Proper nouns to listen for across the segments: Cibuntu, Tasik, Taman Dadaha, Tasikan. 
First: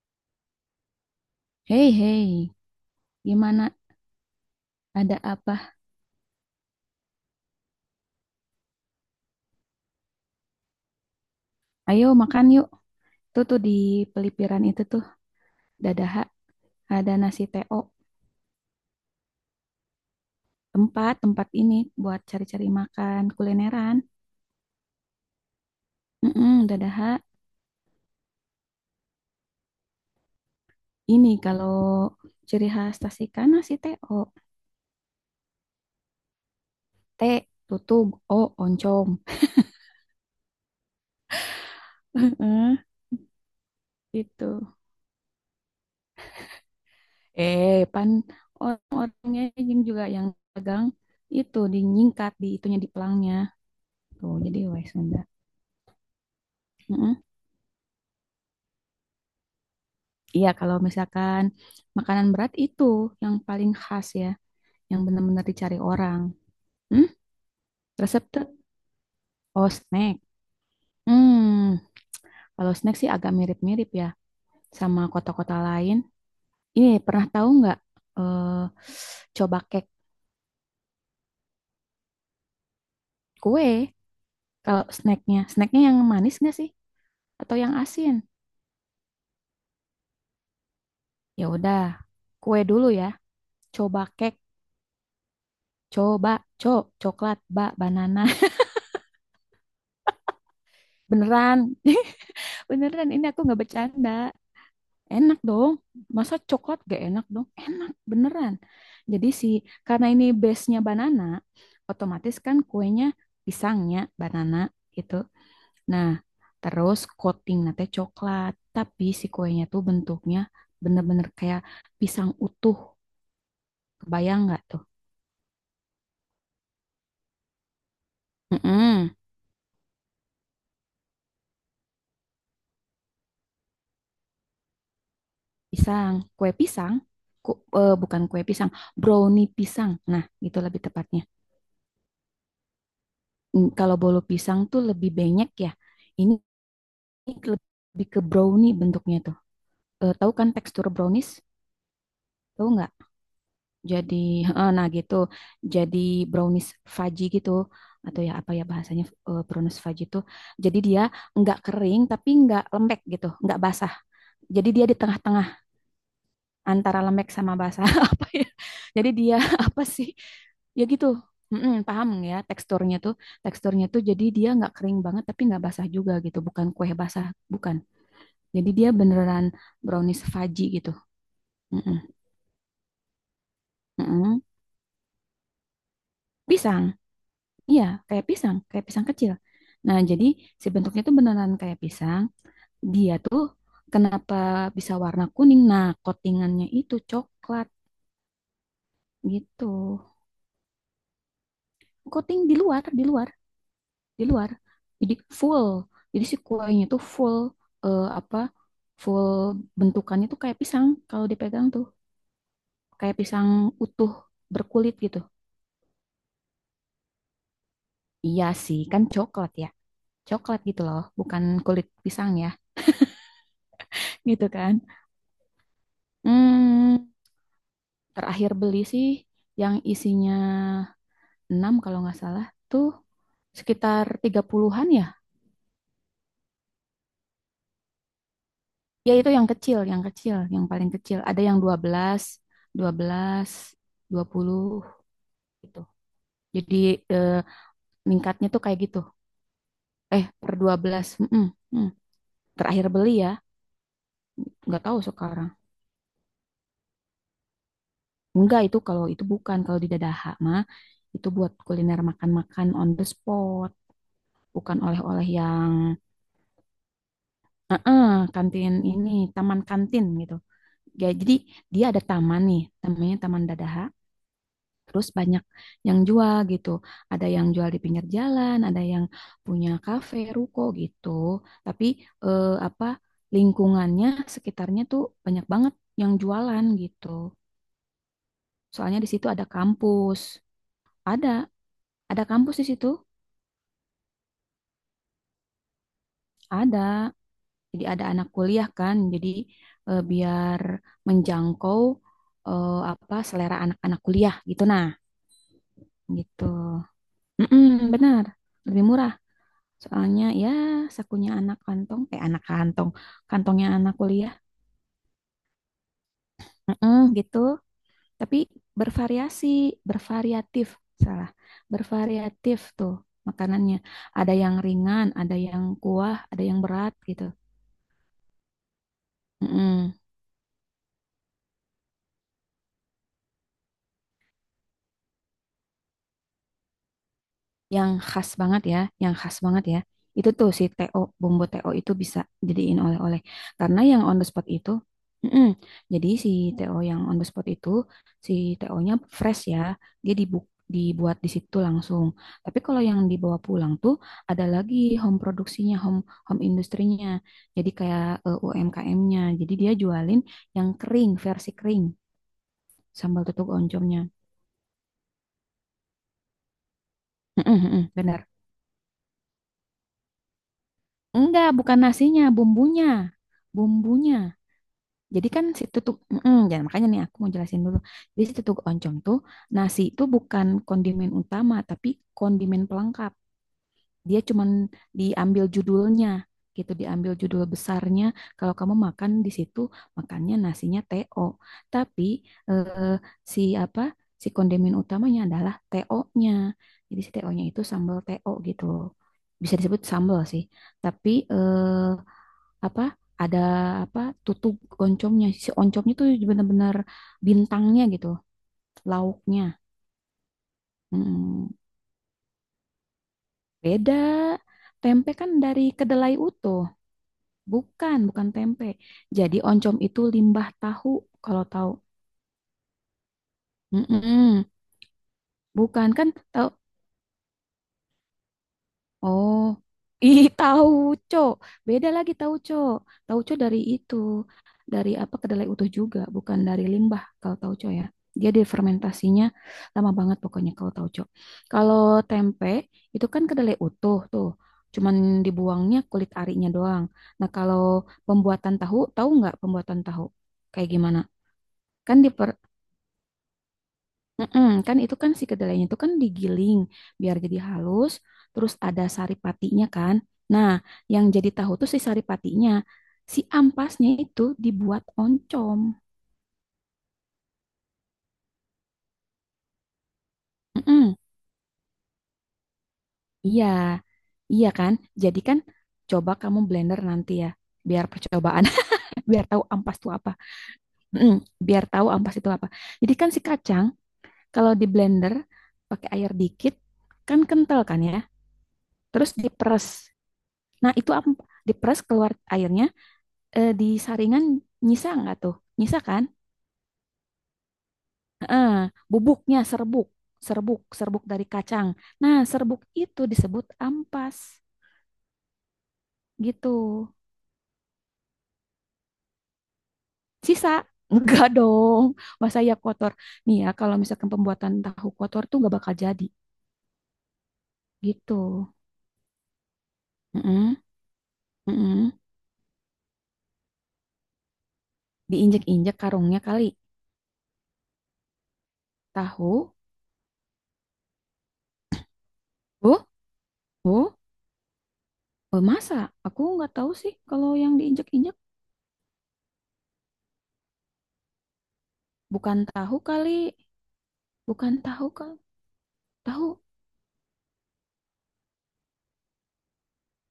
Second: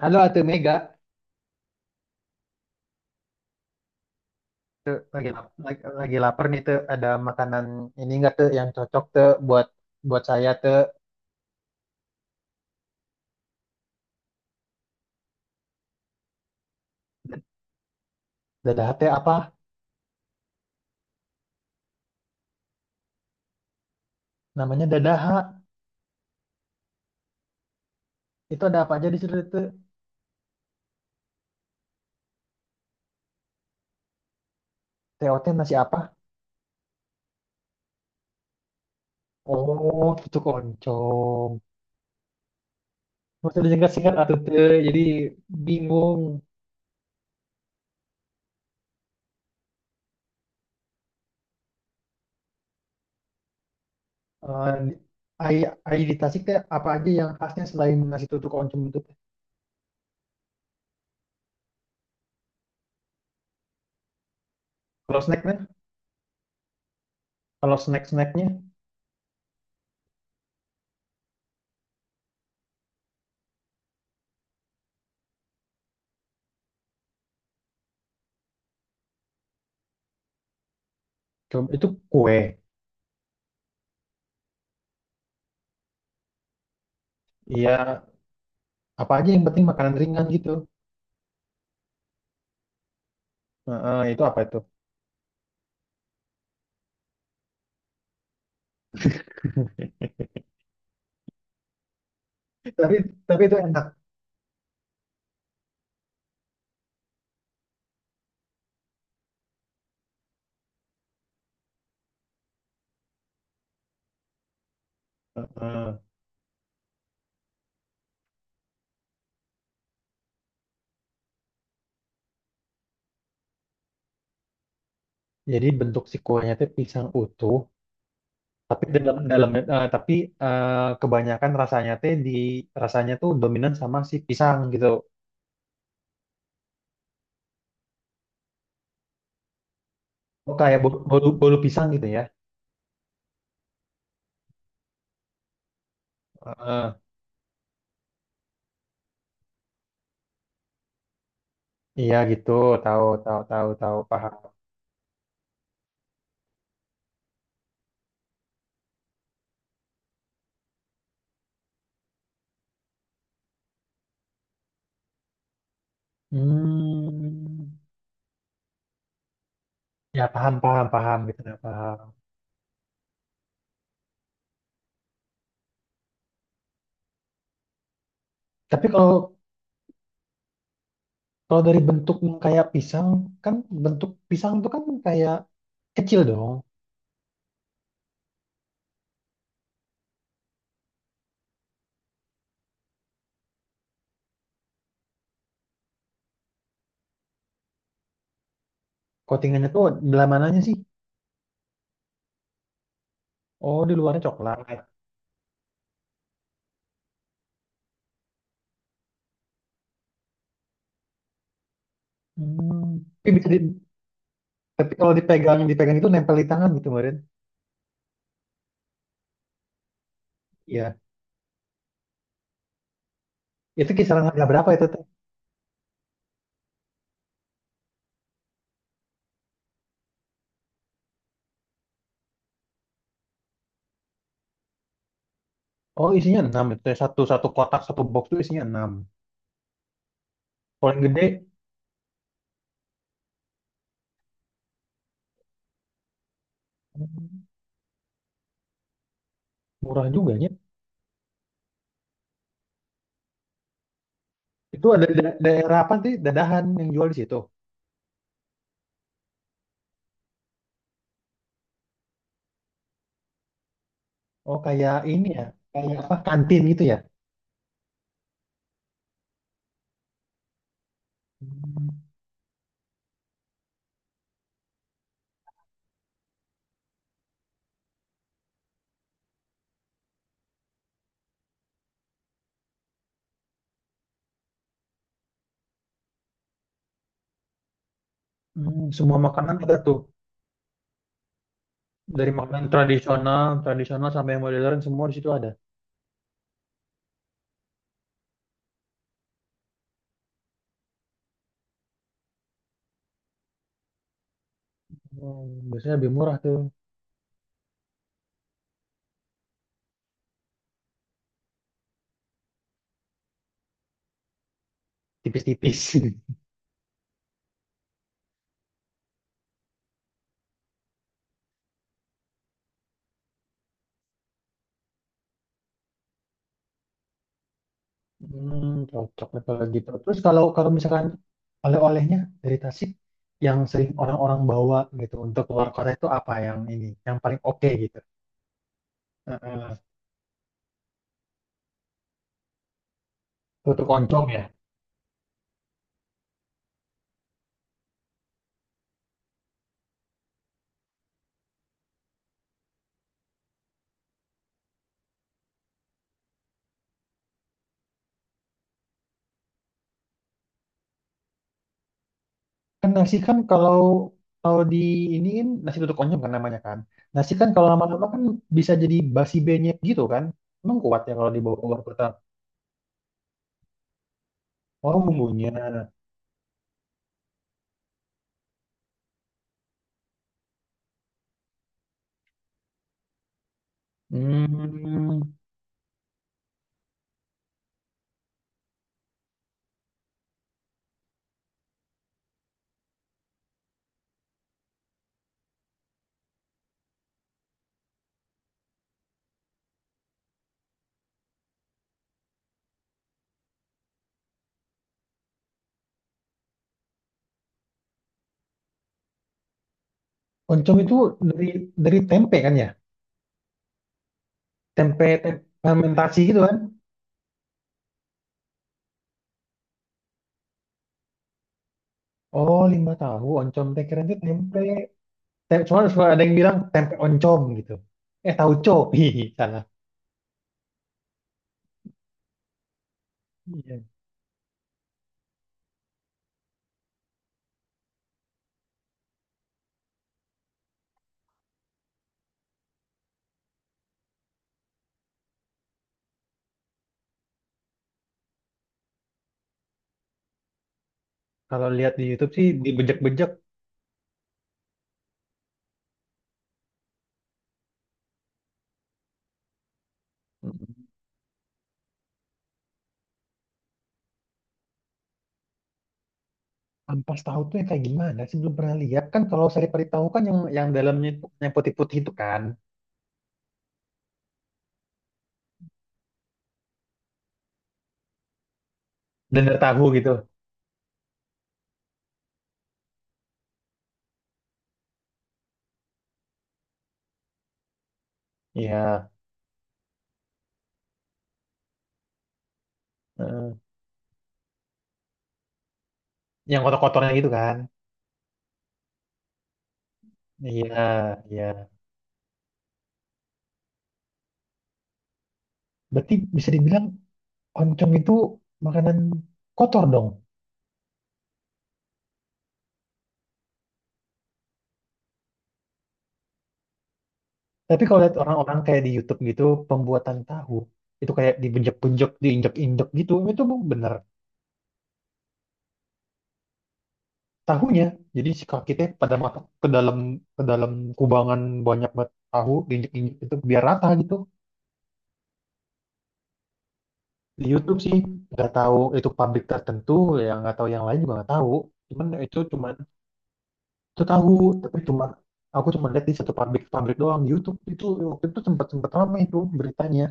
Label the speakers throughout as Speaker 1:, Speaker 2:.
Speaker 1: Halo Atu Mega,
Speaker 2: Hei, hei, gimana? Ada
Speaker 1: lagi lap-
Speaker 2: apa?
Speaker 1: lagi, lagi lapar nih tuh. Ada makanan ini enggak tuh yang cocok tuh buat buat saya tuh.
Speaker 2: Ayo makan yuk. Tuh tuh di pelipiran itu tuh, Dadaha, ada nasi TO.
Speaker 1: Dadah teh apa?
Speaker 2: Tempat ini buat cari-cari makan kulineran.
Speaker 1: Namanya dadah.
Speaker 2: Mm-mm, Dadaha,
Speaker 1: Itu ada apa aja di situ tuh?
Speaker 2: ini kalau ciri khas Tasikan nasi TO.
Speaker 1: TOT nasi apa?
Speaker 2: T, tutug, O, oncom.
Speaker 1: Oh, cucuk oncom.
Speaker 2: itu.
Speaker 1: Maksudnya singkat-singkat Atuh tuh. Jadi bingung.
Speaker 2: Pan orang-orangnya yang juga yang pegang itu dinyingkat di itunya di pelangnya. Tuh, jadi wes
Speaker 1: Eh,
Speaker 2: Sunda.
Speaker 1: Ai ai di Tasik teh apa aja
Speaker 2: Mm-mm.
Speaker 1: yang khasnya selain nasi tutuk oncom itu? Teh?
Speaker 2: Iya, kalau misalkan makanan berat itu yang paling khas ya, yang
Speaker 1: Kalau
Speaker 2: benar-benar
Speaker 1: snacknya,
Speaker 2: dicari orang. Hmm?
Speaker 1: kalau
Speaker 2: Resep tuh,
Speaker 1: snack-snacknya,
Speaker 2: oh snack. Hmm, kalau snack sih agak mirip-mirip ya sama kota-kota lain. Ini pernah tahu nggak? eh Coba cake
Speaker 1: coba itu kue.
Speaker 2: kue. Kalau snacknya yang manis nggak sih? Atau yang
Speaker 1: Iya,
Speaker 2: asin?
Speaker 1: apa aja yang penting makanan ringan gitu.
Speaker 2: Ya udah, kue dulu ya.
Speaker 1: Heeh,
Speaker 2: Coba
Speaker 1: itu
Speaker 2: cake,
Speaker 1: apa itu?
Speaker 2: coba co, coklat, banana. Beneran,
Speaker 1: Tapi
Speaker 2: beneran. Ini aku
Speaker 1: itu
Speaker 2: nggak
Speaker 1: enak.
Speaker 2: bercanda. Enak dong. Masa coklat gak enak dong? Enak beneran. Jadi si karena ini base-nya banana, otomatis kan kuenya pisangnya banana gitu.
Speaker 1: Heeh.
Speaker 2: Nah, terus coating nanti coklat, tapi si kuenya tuh bentuknya bener-bener kayak pisang utuh. Kebayang nggak tuh?
Speaker 1: Jadi bentuk si kuahnya teh pisang utuh, tapi
Speaker 2: Mm-mm.
Speaker 1: dalam dalam tapi kebanyakan rasanya teh di rasanya tuh dominan sama si pisang gitu.
Speaker 2: Pisang, kue pisang, bukan kue pisang, brownie pisang. Nah,
Speaker 1: Oh,
Speaker 2: gitu
Speaker 1: kayak
Speaker 2: lebih
Speaker 1: bolu,
Speaker 2: tepatnya.
Speaker 1: bolu, bolu pisang gitu ya.
Speaker 2: Mm, kalau bolu pisang tuh lebih banyak ya. Ini
Speaker 1: Heeh.
Speaker 2: Ini lebih ke brownie bentuknya tuh. Tahu kan tekstur brownies?
Speaker 1: Iya gitu,
Speaker 2: Tahu nggak?
Speaker 1: tahu tahu tahu tahu
Speaker 2: Jadi,
Speaker 1: paham.
Speaker 2: nah gitu. Jadi brownies fudgy gitu. Atau ya apa ya bahasanya brownies fudgy itu. Jadi dia nggak kering tapi nggak lembek gitu. Nggak basah. Jadi dia di tengah-tengah antara lembek sama
Speaker 1: Hmm,
Speaker 2: basah. Apa ya? Jadi dia apa sih?
Speaker 1: ya paham
Speaker 2: Ya
Speaker 1: paham
Speaker 2: gitu.
Speaker 1: paham gitu ya
Speaker 2: Mm-mm,
Speaker 1: paham.
Speaker 2: paham ya teksturnya tuh. Teksturnya tuh jadi dia nggak kering banget tapi nggak basah juga gitu. Bukan kue basah. Bukan. Jadi
Speaker 1: Tapi
Speaker 2: dia
Speaker 1: kalau
Speaker 2: beneran brownies fudgy gitu.
Speaker 1: kalau dari
Speaker 2: Mm-mm.
Speaker 1: bentuk yang kayak pisang, kan bentuk
Speaker 2: Mm-mm.
Speaker 1: pisang tuh kan kayak kecil dong.
Speaker 2: Pisang. Iya, kayak pisang kecil. Nah, jadi si bentuknya tuh beneran kayak pisang. Dia tuh kenapa bisa warna kuning? Nah, coatingannya itu coklat gitu.
Speaker 1: Coatingannya tuh dalam mananya sih?
Speaker 2: Coating di luar, di luar,
Speaker 1: Oh, di luarnya
Speaker 2: di luar.
Speaker 1: coklat.
Speaker 2: Jadi full. Jadi si kuahnya tuh full, apa? Full bentukannya tuh kayak pisang kalau dipegang tuh
Speaker 1: Hmm,
Speaker 2: kayak
Speaker 1: tapi bisa
Speaker 2: pisang
Speaker 1: di,
Speaker 2: utuh
Speaker 1: tapi
Speaker 2: berkulit
Speaker 1: kalau
Speaker 2: gitu.
Speaker 1: dipegang dipegang itu nempel di tangan gitu kemarin.
Speaker 2: Iya sih, kan coklat ya. Coklat gitu
Speaker 1: Iya.
Speaker 2: loh, bukan kulit pisang ya,
Speaker 1: Itu kisaran harga
Speaker 2: gitu
Speaker 1: berapa
Speaker 2: kan.
Speaker 1: itu teh?
Speaker 2: Hmm, terakhir beli sih yang isinya 6 kalau nggak salah tuh sekitar 30-an ya.
Speaker 1: Oh isinya 6 itu teh. Satu satu kotak, satu box itu isinya enam.
Speaker 2: Ya itu yang kecil, yang kecil, yang
Speaker 1: Kalau
Speaker 2: paling
Speaker 1: yang
Speaker 2: kecil.
Speaker 1: gede
Speaker 2: Ada yang dua dua belas dua belas 20 gitu. Jadi eh,
Speaker 1: hmm,
Speaker 2: meningkatnya tuh kayak gitu.
Speaker 1: murah juga ya.
Speaker 2: Per 12. Mm-mm, mm. Terakhir beli ya, nggak
Speaker 1: Itu
Speaker 2: tahu
Speaker 1: ada da-
Speaker 2: sekarang.
Speaker 1: daerah apa sih dadahan yang jual di situ?
Speaker 2: Enggak, itu kalau itu bukan, kalau di Dadaha mah itu buat kuliner makan-makan on the spot,
Speaker 1: Oh
Speaker 2: bukan
Speaker 1: kayak ini
Speaker 2: oleh-oleh
Speaker 1: ya,
Speaker 2: yang
Speaker 1: kayak apa kantin gitu ya?
Speaker 2: kantin ini, taman kantin gitu. Ya, jadi dia
Speaker 1: Hmm,
Speaker 2: ada taman nih, namanya Taman Dadaha. Terus banyak yang jual gitu. Ada yang jual di pinggir jalan, ada yang punya kafe, ruko gitu. Tapi eh, apa lingkungannya sekitarnya tuh banyak banget yang jualan gitu. Soalnya di
Speaker 1: semua
Speaker 2: situ ada
Speaker 1: makanan ada tuh
Speaker 2: kampus. Ada, ada
Speaker 1: dari
Speaker 2: kampus di
Speaker 1: makanan
Speaker 2: situ.
Speaker 1: tradisional tradisional sampai yang modern semua di situ ada.
Speaker 2: Ada. Jadi ada anak kuliah kan, jadi biar menjangkau eh, apa selera anak-anak kuliah gitu, nah,
Speaker 1: Oh, biasanya lebih murah
Speaker 2: gitu.
Speaker 1: tuh
Speaker 2: Mm-mm, benar, lebih murah. Soalnya ya sakunya anak kantong, eh anak kantong, kantongnya anak kuliah.
Speaker 1: tipis-tipis.
Speaker 2: Mm-mm, gitu. Tapi bervariasi, bervariatif, salah, bervariatif tuh makanannya. Ada yang ringan, ada yang kuah, ada yang berat gitu.
Speaker 1: Hmm, cocok deh kalau gitu.
Speaker 2: Mm-mm.
Speaker 1: Terus kalau kalau misalkan oleh-olehnya dari Tasik yang sering orang-orang bawa gitu untuk keluar kota itu apa yang ini yang paling oke
Speaker 2: Yang
Speaker 1: gitu?
Speaker 2: khas banget ya, yang khas banget ya.
Speaker 1: Heeh.
Speaker 2: Itu tuh si TO, bumbu TO itu bisa jadiin oleh-oleh. Karena
Speaker 1: Tutuk
Speaker 2: yang on
Speaker 1: oncom
Speaker 2: the
Speaker 1: ya.
Speaker 2: spot itu, mm-mm. Jadi si TO yang on the spot itu, si TO-nya fresh ya, dia dibuat di situ langsung. Tapi kalau yang dibawa pulang tuh ada lagi home produksinya, home home industrinya. Jadi kayak UMKM-nya. Jadi dia jualin yang kering, versi kering,
Speaker 1: Kan nasi
Speaker 2: sambal
Speaker 1: kan
Speaker 2: tutuk
Speaker 1: kalau
Speaker 2: oncomnya.
Speaker 1: kalau di ini kan nasi tutuk oncom kan namanya kan. Nasi kan
Speaker 2: Mm-mm,
Speaker 1: kalau
Speaker 2: mm-mm,
Speaker 1: lama-lama kan
Speaker 2: benar.
Speaker 1: bisa jadi basi benyek gitu kan. Emang kuat ya kalau
Speaker 2: Enggak,
Speaker 1: dibawa
Speaker 2: bukan
Speaker 1: keluar kota.
Speaker 2: nasinya, bumbunya. Bumbunya.
Speaker 1: Oh,
Speaker 2: Jadi kan si
Speaker 1: bumbunya.
Speaker 2: tutuk, jangan, makanya nih aku mau jelasin dulu. Jadi si tutuk oncom tuh nasi itu bukan kondimen utama, tapi kondimen pelengkap. Dia cuman
Speaker 1: Hmm.
Speaker 2: diambil judulnya, gitu, diambil judul besarnya. Kalau kamu makan di situ, makannya nasinya TO. Tapi eh, si apa? Si kondimen utamanya adalah TO-nya. Jadi si TO-nya itu sambal TO gitu. Bisa disebut sambal sih. Tapi eh, apa ada apa tutup oncomnya, si oncomnya tuh benar-benar bintangnya gitu, lauknya.
Speaker 1: Oncom itu
Speaker 2: Mm,
Speaker 1: dari dari tempe kan ya?
Speaker 2: beda.
Speaker 1: Tempe,
Speaker 2: Tempe kan
Speaker 1: tempe
Speaker 2: dari kedelai
Speaker 1: fermentasi gitu kan?
Speaker 2: utuh, bukan bukan tempe. Jadi oncom itu limbah tahu. Kalau tahu,
Speaker 1: Oh, lima tahu oncom teh keren tuh
Speaker 2: mm-mm.
Speaker 1: tempe. Tem Cuma
Speaker 2: Bukan
Speaker 1: suka
Speaker 2: kan
Speaker 1: ada yang
Speaker 2: tahu.
Speaker 1: bilang tempe oncom gitu. Eh, tauco. Hihi,
Speaker 2: Oh,
Speaker 1: salah.
Speaker 2: ih tauco. Beda lagi tauco. Tauco dari
Speaker 1: Iya.
Speaker 2: itu, dari apa kedelai utuh juga, bukan dari limbah kalau tauco ya. Dia difermentasinya lama banget pokoknya kalau tauco. Kalau tempe itu kan kedelai utuh tuh. Cuman dibuangnya kulit arinya doang. Nah, kalau pembuatan tahu, tahu nggak pembuatan tahu? Kayak gimana?
Speaker 1: Kalau lihat
Speaker 2: Kan
Speaker 1: di
Speaker 2: diper,
Speaker 1: YouTube sih dibejek-bejek.
Speaker 2: mm-mm, kan itu kan si kedelainya itu kan digiling biar jadi halus, terus ada saripatinya kan. Nah,
Speaker 1: Mm.
Speaker 2: yang jadi tahu tuh si saripatinya, si ampasnya itu dibuat oncom.
Speaker 1: Ampas tahu tuh yang kayak gimana sih belum pernah lihat kan kalau sari-sari tahu kan yang
Speaker 2: Mm-mm,
Speaker 1: dalamnya itu yang putih-putih itu kan
Speaker 2: iya, iya kan. Jadi kan coba kamu blender nanti ya, biar percobaan, biar tahu
Speaker 1: dendeng
Speaker 2: ampas
Speaker 1: tahu
Speaker 2: itu
Speaker 1: gitu.
Speaker 2: apa. Mm-mm, biar tahu ampas itu apa. Jadi kan si kacang kalau di blender pakai air dikit, kan kental kan ya.
Speaker 1: Iya.
Speaker 2: Terus diperes. Nah, itu diperes keluar airnya,
Speaker 1: Heeh.
Speaker 2: di saringan nyisa nggak tuh? Nyisa kan?
Speaker 1: Yang kotor-kotornya gitu kan.
Speaker 2: Heeh, bubuknya serbuk, serbuk,
Speaker 1: Iya,
Speaker 2: serbuk dari
Speaker 1: iya.
Speaker 2: kacang. Nah, serbuk itu disebut ampas
Speaker 1: Berarti
Speaker 2: gitu.
Speaker 1: bisa dibilang oncom itu makanan kotor dong.
Speaker 2: Sisa enggak dong, masa ya kotor. Nih ya, kalau misalkan pembuatan tahu kotor tuh nggak bakal jadi
Speaker 1: Tapi kalau
Speaker 2: gitu.
Speaker 1: lihat orang-orang kayak di YouTube gitu, pembuatan tahu
Speaker 2: Heeh,
Speaker 1: itu kayak
Speaker 2: heeh.
Speaker 1: dibenjek-benjek, diinjek-injek gitu, itu bener
Speaker 2: Diinjek-injek karungnya kali
Speaker 1: tahunya. Jadi si kakinya pada masuk
Speaker 2: tahu.
Speaker 1: ke dalam kubangan banyak banget tahu
Speaker 2: Oh,
Speaker 1: diinjek-injek itu biar rata
Speaker 2: oh,
Speaker 1: gitu.
Speaker 2: oh, masa? Aku nggak tahu sih kalau
Speaker 1: Di
Speaker 2: yang
Speaker 1: YouTube sih
Speaker 2: diinjek-injek
Speaker 1: nggak tahu itu pabrik tertentu yang nggak tahu yang lain juga nggak tahu. Cuman itu
Speaker 2: bukan
Speaker 1: cuman
Speaker 2: tahu kali,
Speaker 1: itu tahu
Speaker 2: bukan
Speaker 1: tapi
Speaker 2: tahu
Speaker 1: cuma
Speaker 2: kali.
Speaker 1: aku lihat di
Speaker 2: Tahu.
Speaker 1: satu pabrik-pabrik doang di YouTube itu waktu itu sempat sempat ramai itu beritanya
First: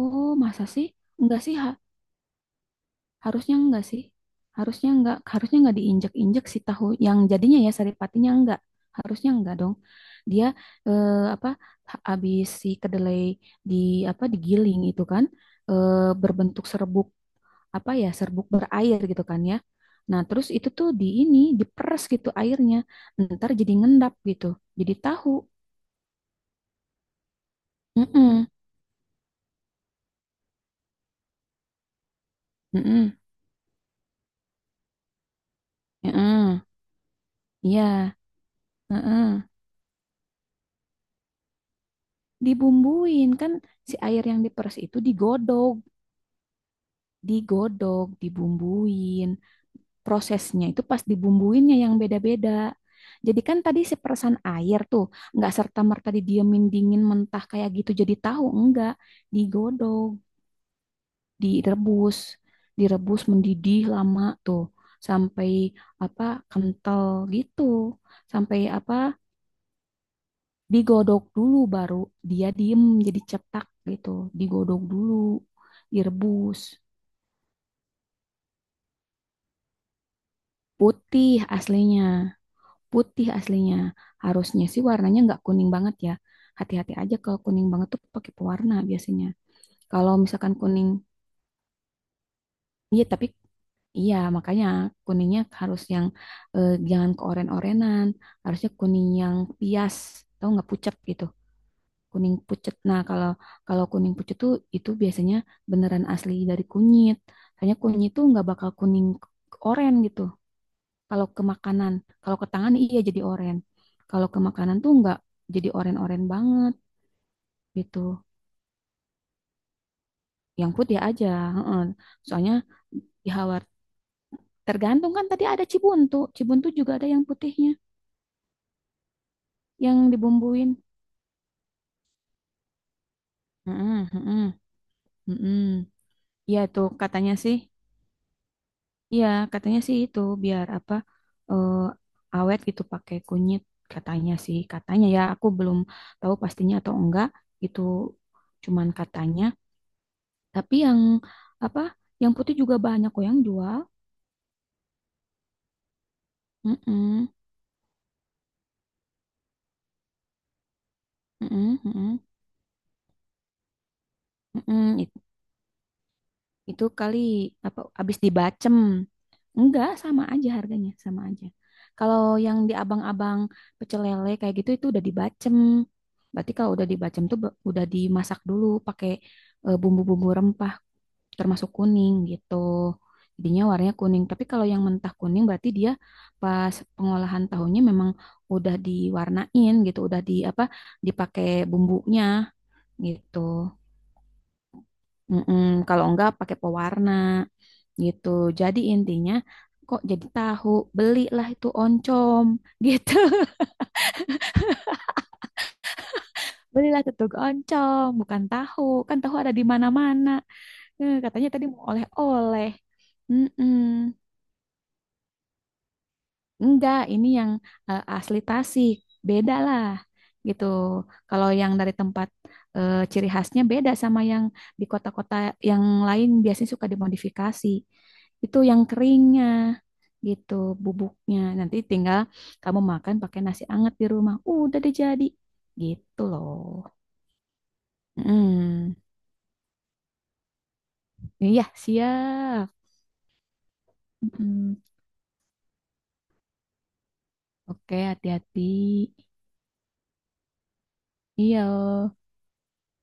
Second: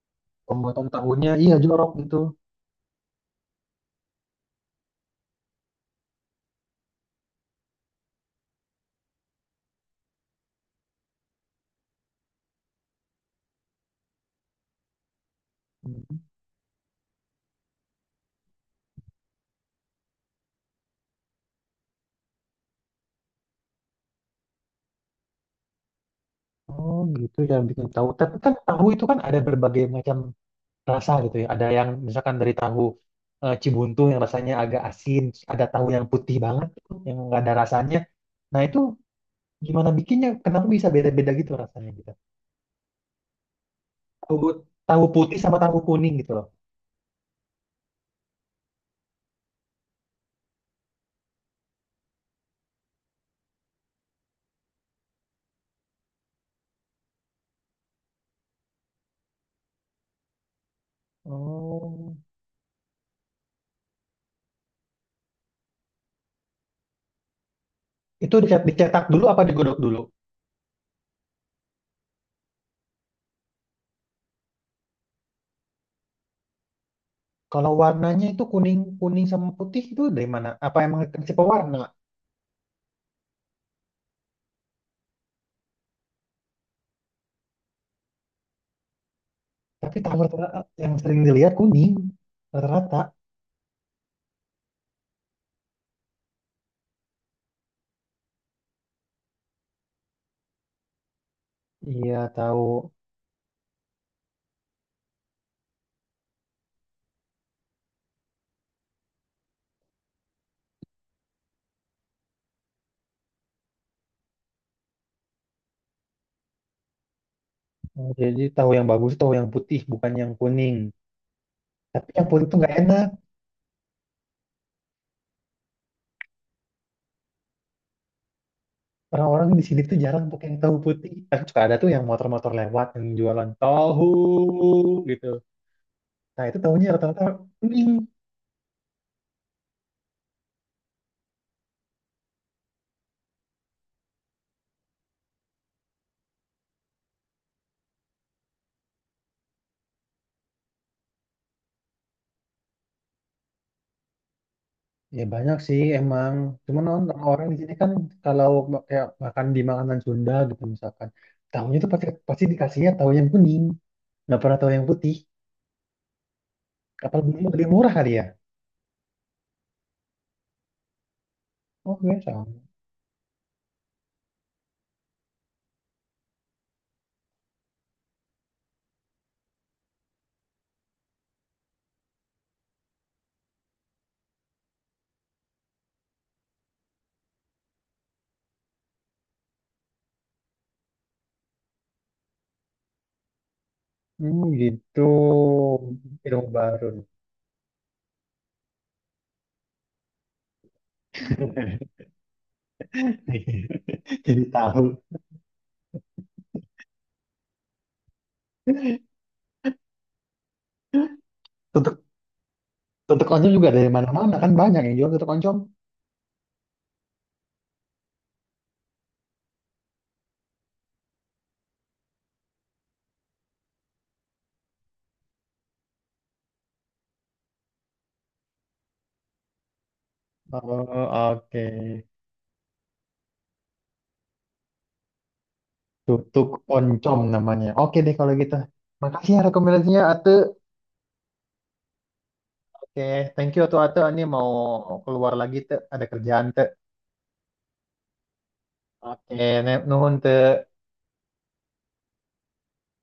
Speaker 2: Oh, masa
Speaker 1: pembuatan
Speaker 2: sih?
Speaker 1: tahunya
Speaker 2: Enggak
Speaker 1: iya
Speaker 2: sih,
Speaker 1: jorok gitu.
Speaker 2: harusnya enggak sih. Harusnya enggak diinjek-injek si tahu yang jadinya ya saripatinya, enggak. Harusnya enggak dong. Dia eh, apa habis si kedelai di apa digiling itu kan, eh, berbentuk serbuk, apa ya, serbuk berair gitu kan ya. Nah, terus itu tuh di ini diperes gitu airnya. Ntar jadi ngendap gitu. Jadi tahu.
Speaker 1: Oh gitu ya bikin tahu. Tapi
Speaker 2: Mm-mm.
Speaker 1: kan tahu itu kan ada berbagai macam rasa gitu ya. Ada yang misalkan dari tahu
Speaker 2: Mm-mm.
Speaker 1: Cibuntu yang rasanya agak asin, terus ada tahu yang putih
Speaker 2: Mm-mm.
Speaker 1: banget gitu, yang nggak ada rasanya.
Speaker 2: Iya.
Speaker 1: Nah itu
Speaker 2: Heeh.
Speaker 1: gimana bikinnya? Kenapa bisa beda-beda gitu rasanya gitu?
Speaker 2: Dibumbuin kan, si air yang
Speaker 1: Tahu
Speaker 2: diperes itu
Speaker 1: tahu putih sama
Speaker 2: digodok,
Speaker 1: tahu kuning gitu loh.
Speaker 2: digodok, dibumbuin. Prosesnya itu pas dibumbuinnya yang beda-beda. Jadi kan tadi si peresan air tuh nggak serta merta didiemin dingin mentah kayak gitu jadi tahu, enggak. Digodok,
Speaker 1: Oh
Speaker 2: direbus, direbus mendidih lama tuh sampai apa kental gitu,
Speaker 1: itu
Speaker 2: sampai
Speaker 1: dicetak,
Speaker 2: apa
Speaker 1: dicetak dulu apa digodok dulu?
Speaker 2: digodok dulu baru dia diem jadi cetak gitu, digodok dulu, direbus.
Speaker 1: Kalau warnanya itu kuning kuning sama putih itu dari mana? Apa emang kasih
Speaker 2: putih
Speaker 1: pewarna?
Speaker 2: aslinya putih aslinya harusnya sih warnanya nggak kuning banget ya, hati-hati aja kalau kuning banget tuh pakai pewarna biasanya.
Speaker 1: Tapi
Speaker 2: Kalau
Speaker 1: tahu rata
Speaker 2: misalkan kuning,
Speaker 1: yang sering dilihat kuning rata-rata.
Speaker 2: iya, tapi iya makanya kuningnya harus yang jangan keoren-orenan, harusnya kuning yang pias, tau nggak, pucat gitu,
Speaker 1: Iya
Speaker 2: kuning
Speaker 1: tahu.
Speaker 2: pucet. Nah, kalau kalau kuning pucet tuh itu biasanya beneran asli dari kunyit. Soalnya kunyit tuh nggak bakal kuning oren gitu. Kalau ke makanan, kalau ke tangan iya jadi oren. Kalau ke makanan tuh nggak jadi oren-oren banget gitu.
Speaker 1: Oh, jadi tahu yang bagus tahu yang putih bukan yang
Speaker 2: Yang
Speaker 1: kuning.
Speaker 2: putih aja. Heeh.
Speaker 1: Tapi yang putih
Speaker 2: Soalnya
Speaker 1: tuh nggak enak.
Speaker 2: di Hawar tergantung, kan tadi ada Cibuntu. Cibuntu juga ada yang putihnya
Speaker 1: Orang-orang di sini tuh
Speaker 2: yang
Speaker 1: jarang pakai yang tahu
Speaker 2: dibumbuin.
Speaker 1: putih. Tapi suka ada tuh yang motor-motor lewat yang jualan
Speaker 2: Heeh,
Speaker 1: tahu
Speaker 2: heeh,
Speaker 1: gitu.
Speaker 2: heeh.
Speaker 1: Nah itu
Speaker 2: Iya
Speaker 1: tahunya
Speaker 2: tuh
Speaker 1: rata-rata
Speaker 2: katanya sih.
Speaker 1: kuning.
Speaker 2: Iya, katanya sih itu biar apa, eh, awet gitu pakai kunyit, katanya sih, katanya ya, aku belum tahu pastinya atau enggak itu, cuman katanya. Tapi yang apa, yang putih juga banyak kok yang jual.
Speaker 1: Ya banyak sih emang.
Speaker 2: Mm
Speaker 1: Cuman orang
Speaker 2: -mm,
Speaker 1: orang di sini kan kalau ma- kayak makan di makanan Sunda gitu misalkan, tahunya
Speaker 2: mm
Speaker 1: tuh pasti
Speaker 2: -mm,
Speaker 1: pasti dikasihnya tahu yang kuning. Nggak pernah tahu yang
Speaker 2: mm.
Speaker 1: putih.
Speaker 2: Itu
Speaker 1: Apa
Speaker 2: kali
Speaker 1: lebih lebih
Speaker 2: apa,
Speaker 1: murah kali
Speaker 2: habis
Speaker 1: ya?
Speaker 2: dibacem. Enggak, sama aja harganya, sama aja.
Speaker 1: Oke,
Speaker 2: Kalau
Speaker 1: sama.
Speaker 2: yang di abang-abang pecel lele kayak gitu itu udah dibacem. Berarti kalau udah dibacem tuh udah dimasak dulu pakai bumbu-bumbu rempah termasuk kuning gitu. Jadinya warnanya kuning. Tapi kalau yang mentah kuning berarti dia pas pengolahan tahunya memang udah diwarnain gitu, udah di apa dipakai bumbunya gitu.
Speaker 1: Hmm, gitu.
Speaker 2: Mm-mm. Kalau enggak
Speaker 1: Ilmu
Speaker 2: pakai
Speaker 1: baru.
Speaker 2: pewarna gitu. Jadi intinya kok jadi tahu, belilah itu oncom gitu.
Speaker 1: Jadi tahu.
Speaker 2: Belilah tutug oncom, bukan tahu. Kan tahu ada di mana-mana. Eh, katanya tadi mau
Speaker 1: Tutuk,
Speaker 2: oleh-oleh.
Speaker 1: tutuk oncom juga
Speaker 2: Mm-mm.
Speaker 1: dari mana-mana kan banyak yang jual tutuk oncom.
Speaker 2: Enggak, ini yang asli Tasik. Beda lah gitu. Kalau yang dari tempat ciri khasnya beda sama yang di kota-kota yang lain, biasanya suka dimodifikasi. Itu yang keringnya gitu,
Speaker 1: Oh,
Speaker 2: bubuknya.
Speaker 1: oke.
Speaker 2: Nanti tinggal kamu makan pakai nasi anget di rumah. Udah deh, jadi. Gitu
Speaker 1: Tutuk
Speaker 2: loh.
Speaker 1: oncom namanya. Oke deh kalau gitu.
Speaker 2: Hmm.
Speaker 1: Makasih ya rekomendasinya Ate.
Speaker 2: Iya, siap.
Speaker 1: Oke, thank you Atu Ate. Ini mau
Speaker 2: Mm-mm.
Speaker 1: keluar lagi Te. Ada kerjaan Te.
Speaker 2: Oke, hati-hati.
Speaker 1: Oke, ne- nuhun Te.
Speaker 2: Iya.